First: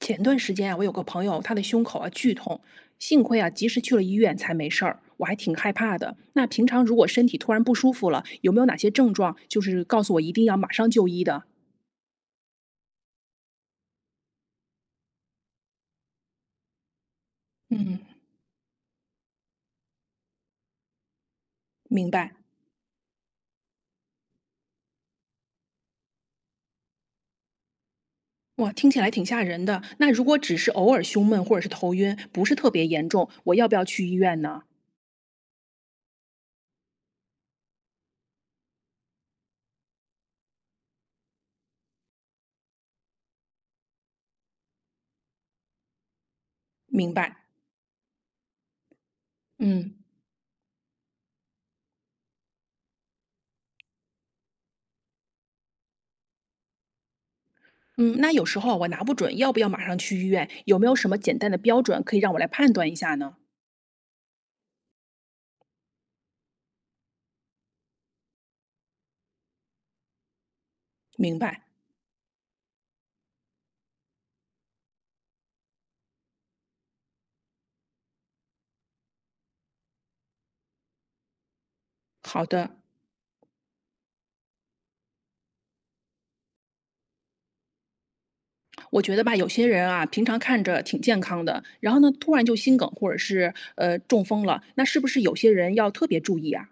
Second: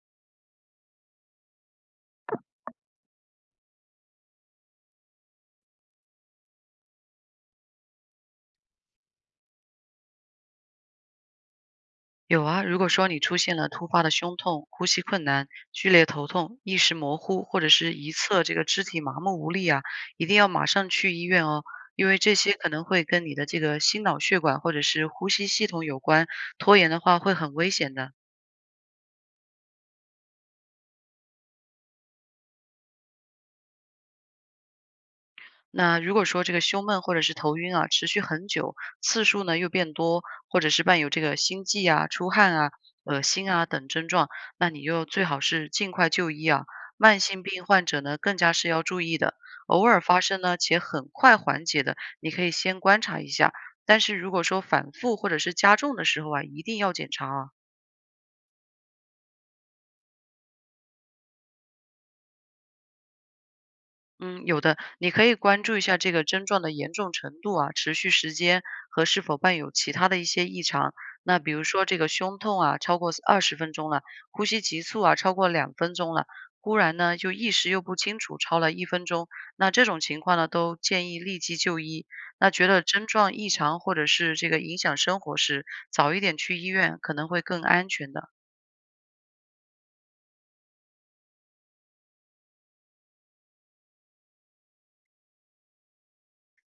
前段时间啊，我有个朋友，他的胸口啊剧痛，幸亏啊及时去了医院才没事儿，我还挺害怕的。那平常如果身体突然不舒服了，有没有哪些症状，就是告诉我一定要马上就医的？有啊，如果说你出现了突发的胸痛、呼吸困难、剧烈头痛、意识模糊，或者是嗯，一侧这个肢体麻木无力啊，一定要马上去医院哦，因明为白。这些可能会跟你的这个心脑血管或者是呼吸系统有关，拖延的话会很危险的。哇，听起来挺吓人的。那如果只是偶尔胸闷或者是头晕，不是特别严重，我要不要去医院呢？那如果说这个胸闷或者是头晕啊，持续很久，次数呢又变多，或者是伴有这个心悸啊、出汗啊、恶心啊等症状，那你就最好是尽快就医啊。明慢白。性病患者呢，更加是要注意的。偶嗯尔发生呢，且很快缓解的，你可以先观察一下。但是如果说反复或者是加重的时候啊，一定要检查啊。嗯，那有时候啊我拿不准要不要马上去医院，有没有什么简单的标准可以让我来判断一下呢？嗯，有的，你可以关注一下这个症状的严重程度啊、持续时间和是否伴有其他的一些异常。明那比白。如说这个胸痛啊，超过二十分钟了，呼吸急促啊，超过2分钟了，忽然呢就意识又不清楚，超了1分钟，那这种情况呢都建议立即就医。好那觉的。得症状异常或者是这个影响生活时，早一点去医院可能会更安全的。我觉得吧，有些人啊，平常看着挺健康的，然后呢，突然就心梗或者是中风了，那是不是有些人要特别注意啊？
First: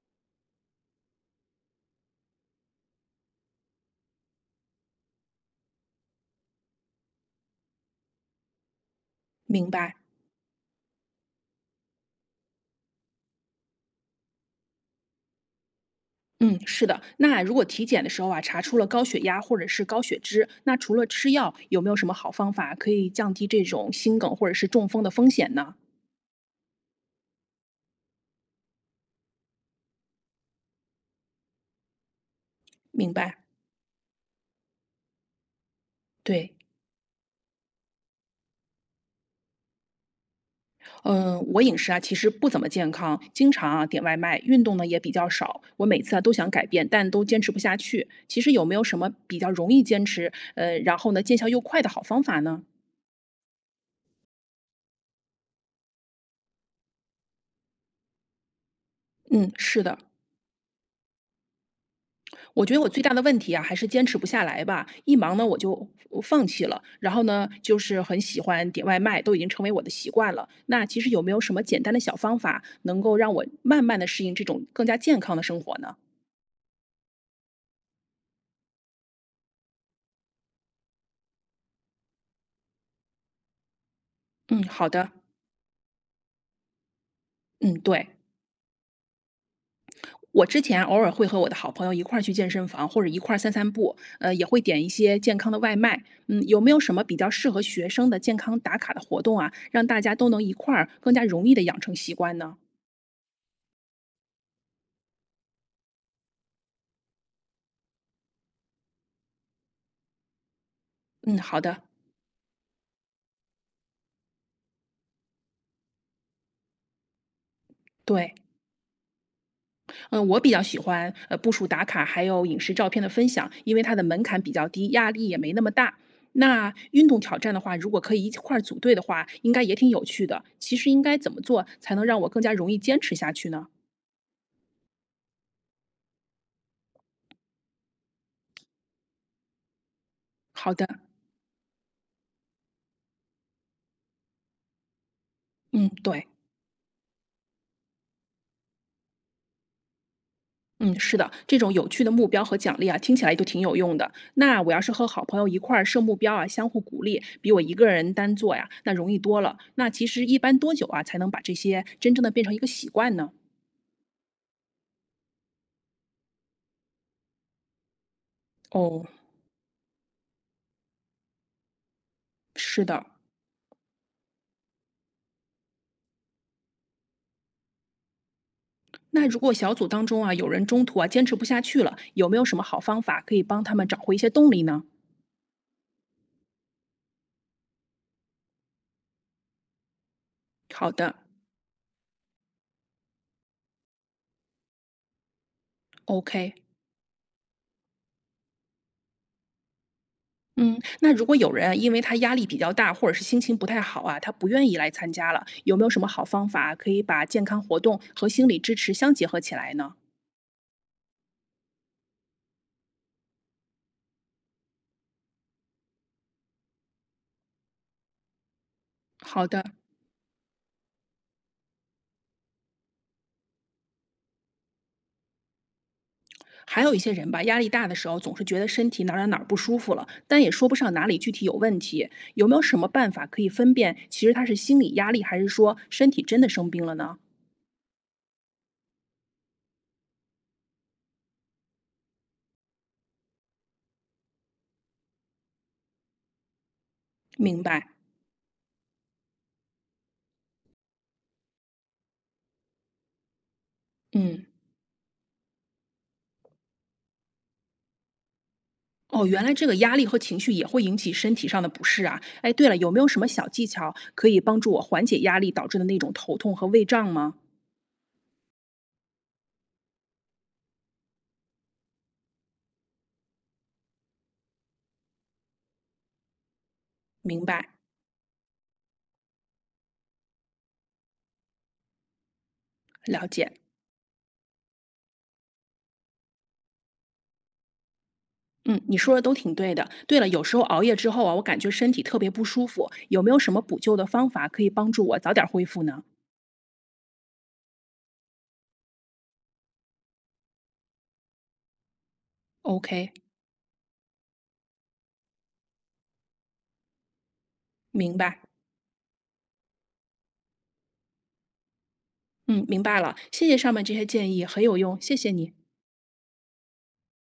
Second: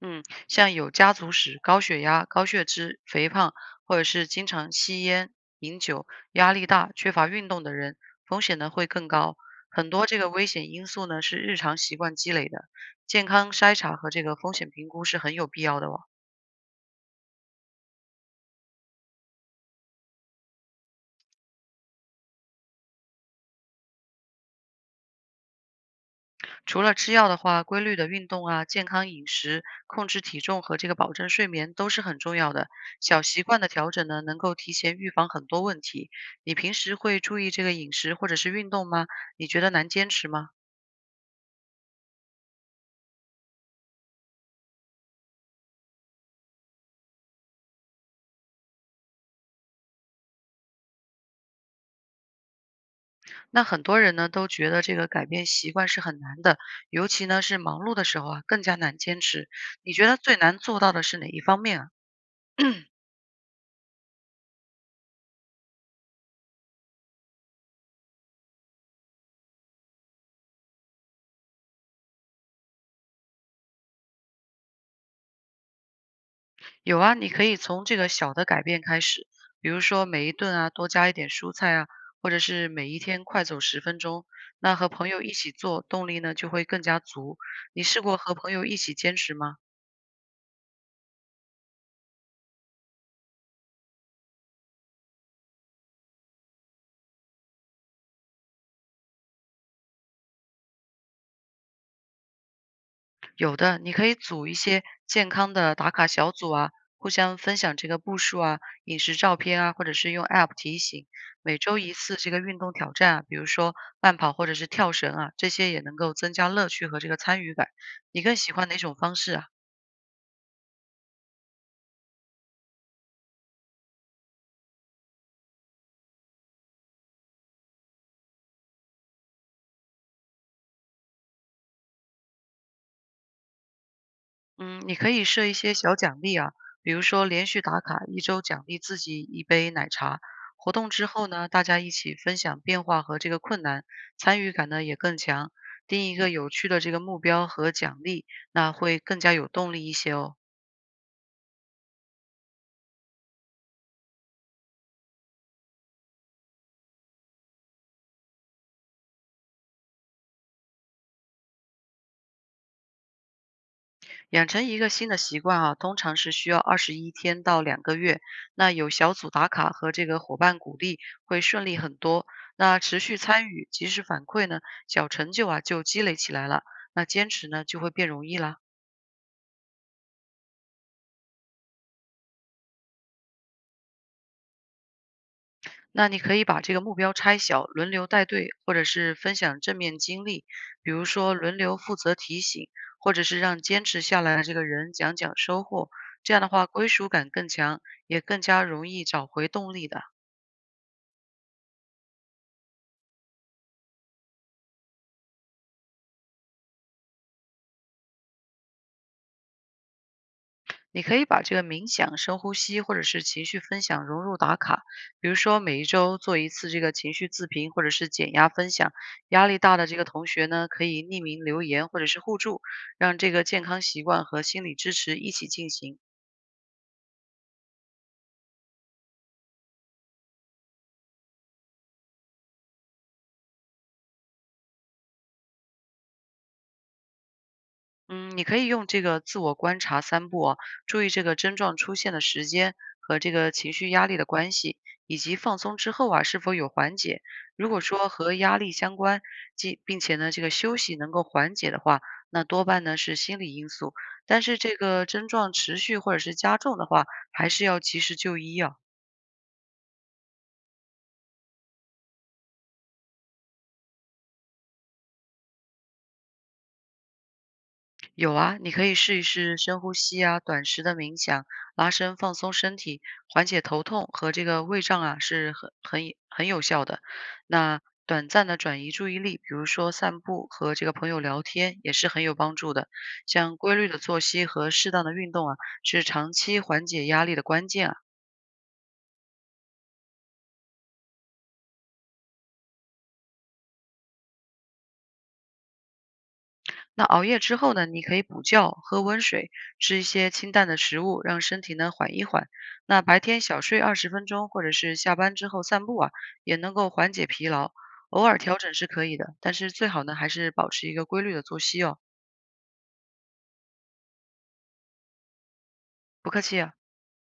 嗯，像有家族史、高血压、高血脂、肥胖，或者是经常吸烟、饮酒、压力大、缺乏运动的人，风险呢会更高。明很白。多这个危险因素呢是日常习惯积累的，健康筛查和这个风险评估是很有必要的哦。嗯，是的。那如果体检的时候啊，查出了高血压或者是高血脂，那除了吃药，有没有什么好方法可以降低这种心梗或者是中风的风险呢？除了吃药的话，规律的运动啊、健康饮食、控制体重和这个保证睡眠都是很重要的。明小白。习惯的调整呢，能够提前预防很多问题。对。你平时会注意这个饮食或者是运动吗？你觉得难坚持吗？嗯，我饮食啊，其实不怎么健康，经常啊点外卖，运动呢也比较少。我每次啊都想改变，但都坚持不下去。其实有没有什么比较容易坚持，然后呢见效又快的好方法呢？那很多人呢都觉得这个改变习惯是很难的，尤其呢是忙碌的时候啊，更加难坚持。嗯，是你的，觉得最难做到的是哪一方面啊？我觉得我最大的问题啊还是坚持不下来吧。一忙呢我就放弃了，然后呢就是很喜欢点外卖，都已经成为我的习惯了。那其实有没有什么简单的小方法，能够让我慢慢的适应这种更加健康的生活呢？有啊，你可以从这个小的改变开始，比如说每一顿啊多加一点蔬菜啊，或者是每一天快走十分钟。嗯，那好和朋的，友一起做，动力呢就会更加足。嗯，你试对。过和朋友一起坚持吗？我之前偶尔会和我的好朋友一块儿去健身房，或者一块儿散散步，也会点一些健康的外卖。嗯，有没有什么比较适合学生的健康打卡的活动啊，让大家都能一块儿更加容易的养成习惯呢？有的，你可以组一些健康的打卡小组啊，互相分享这个步数啊、饮食照片啊，或者是用 App 提醒。嗯，每好周的。一次这个运动挑战啊，比如说慢跑或者是跳绳啊，这些也能够增加乐趣和这个参与感。你对，更喜欢哪种方式啊？嗯，我比较喜欢步数打卡，还有饮食照片的分享，因为它的门槛比较低，压力也没那么大。那运动挑战的话，如果可以一块儿组队的话，应该也挺有趣的。其实应该怎么做才能让我更加容易坚持下去呢？嗯，你可以设一些小奖励啊，比如说连续打卡一周奖励自己一杯奶茶。活好的，动之后呢，大家一起分享变化和这个困难，参与感呢也更强。嗯，定一对。个有趣的这个目标和奖励，那会更加有动力一些哦。嗯，是的，这种有趣的目标和奖励啊，听起来就挺有用的。那我要是和好朋友一块儿设目标啊，相互鼓励，比我一个人单做呀，那容易多了。那其实一般多久啊，才能把这些真正的变成一个习惯呢？养成一个新的习惯啊，通常是需要21天到2个月。那有哦，小组打卡和这个伙伴鼓励，会顺利很多。那是持的。续参与、及时反馈呢，小成就啊就积累起来了。那坚持呢就会变容易啦。那如果小组当中啊，有人中途啊坚持不下去了，有没有什么好方法可以帮他们找回一些动力呢？那你可以把这个目标拆小，轮流带队，或者是分享正面经历，好比如的说轮流负责提醒，或者是让坚持下来的这个人讲讲收获。这样的，OK。话，归属感更强，也更加容易找回动力的。嗯，那如果有人啊因为他压力比较大，或者是心情不太好啊，他不愿意来参加了，有没有什么好方法可以把健康活动和心理支持相结合起来呢？你可以把这个冥想、深呼吸或者是情绪分享融入打卡，比如说每一周做一次这个情绪自评或者是减压分享。好压力的，大的这个同学呢，可以匿名留言或者是互助，让这个健康习惯和心理支持一起进行。还有一些人吧，压力大的时候总是觉得身体哪儿不舒服了，但也说不上哪里具体有问题，有没有什么办法可以分辨其实他是心理压力，还是说身体真的生病了呢？嗯，你可以用这个自我观察三步啊，注意这个症状出现的时间和这个情绪压力的关系，以及放松之后啊是否有缓解。明如果白，说和压力相关，即并且呢这个休息能够缓解的话，那多半呢是心理因素。但嗯。是这个症状持续或者是加重的话，还是要及时就医啊。哦，原来这个压力和情绪也会引起身体上的不适啊。哎，对了，有没有什么小技巧可以帮助我缓解压力导致的那种头痛和胃胀吗？有啊，你可以试一试深呼吸啊，短时的冥想，拉伸放松身体，缓解头痛和这个胃胀啊，是很有效的。明白，那短暂的转移注意力，比如说散步和这个朋友聊天，也是很有帮助的。了解。像规律的作息和适当的运动啊，是长期缓解压力的关键啊。嗯，你说的都挺对的。对了，有时候熬夜之后啊，我感觉身体特别不舒服，有没有什么补救的方法可以帮助我早点恢复呢那熬夜之后呢，你可以补觉，喝温水，吃一些清淡的食物，让身体呢缓一缓。那？OK，白天小睡二十分钟，或者是下班之后散步啊，也能够缓解疲劳。明偶尔白。调整是可以的，但是最好呢还是保持一个规律的作息哦。嗯，明白了。谢谢上面这些建议，很有用，谢谢你。不客气啊。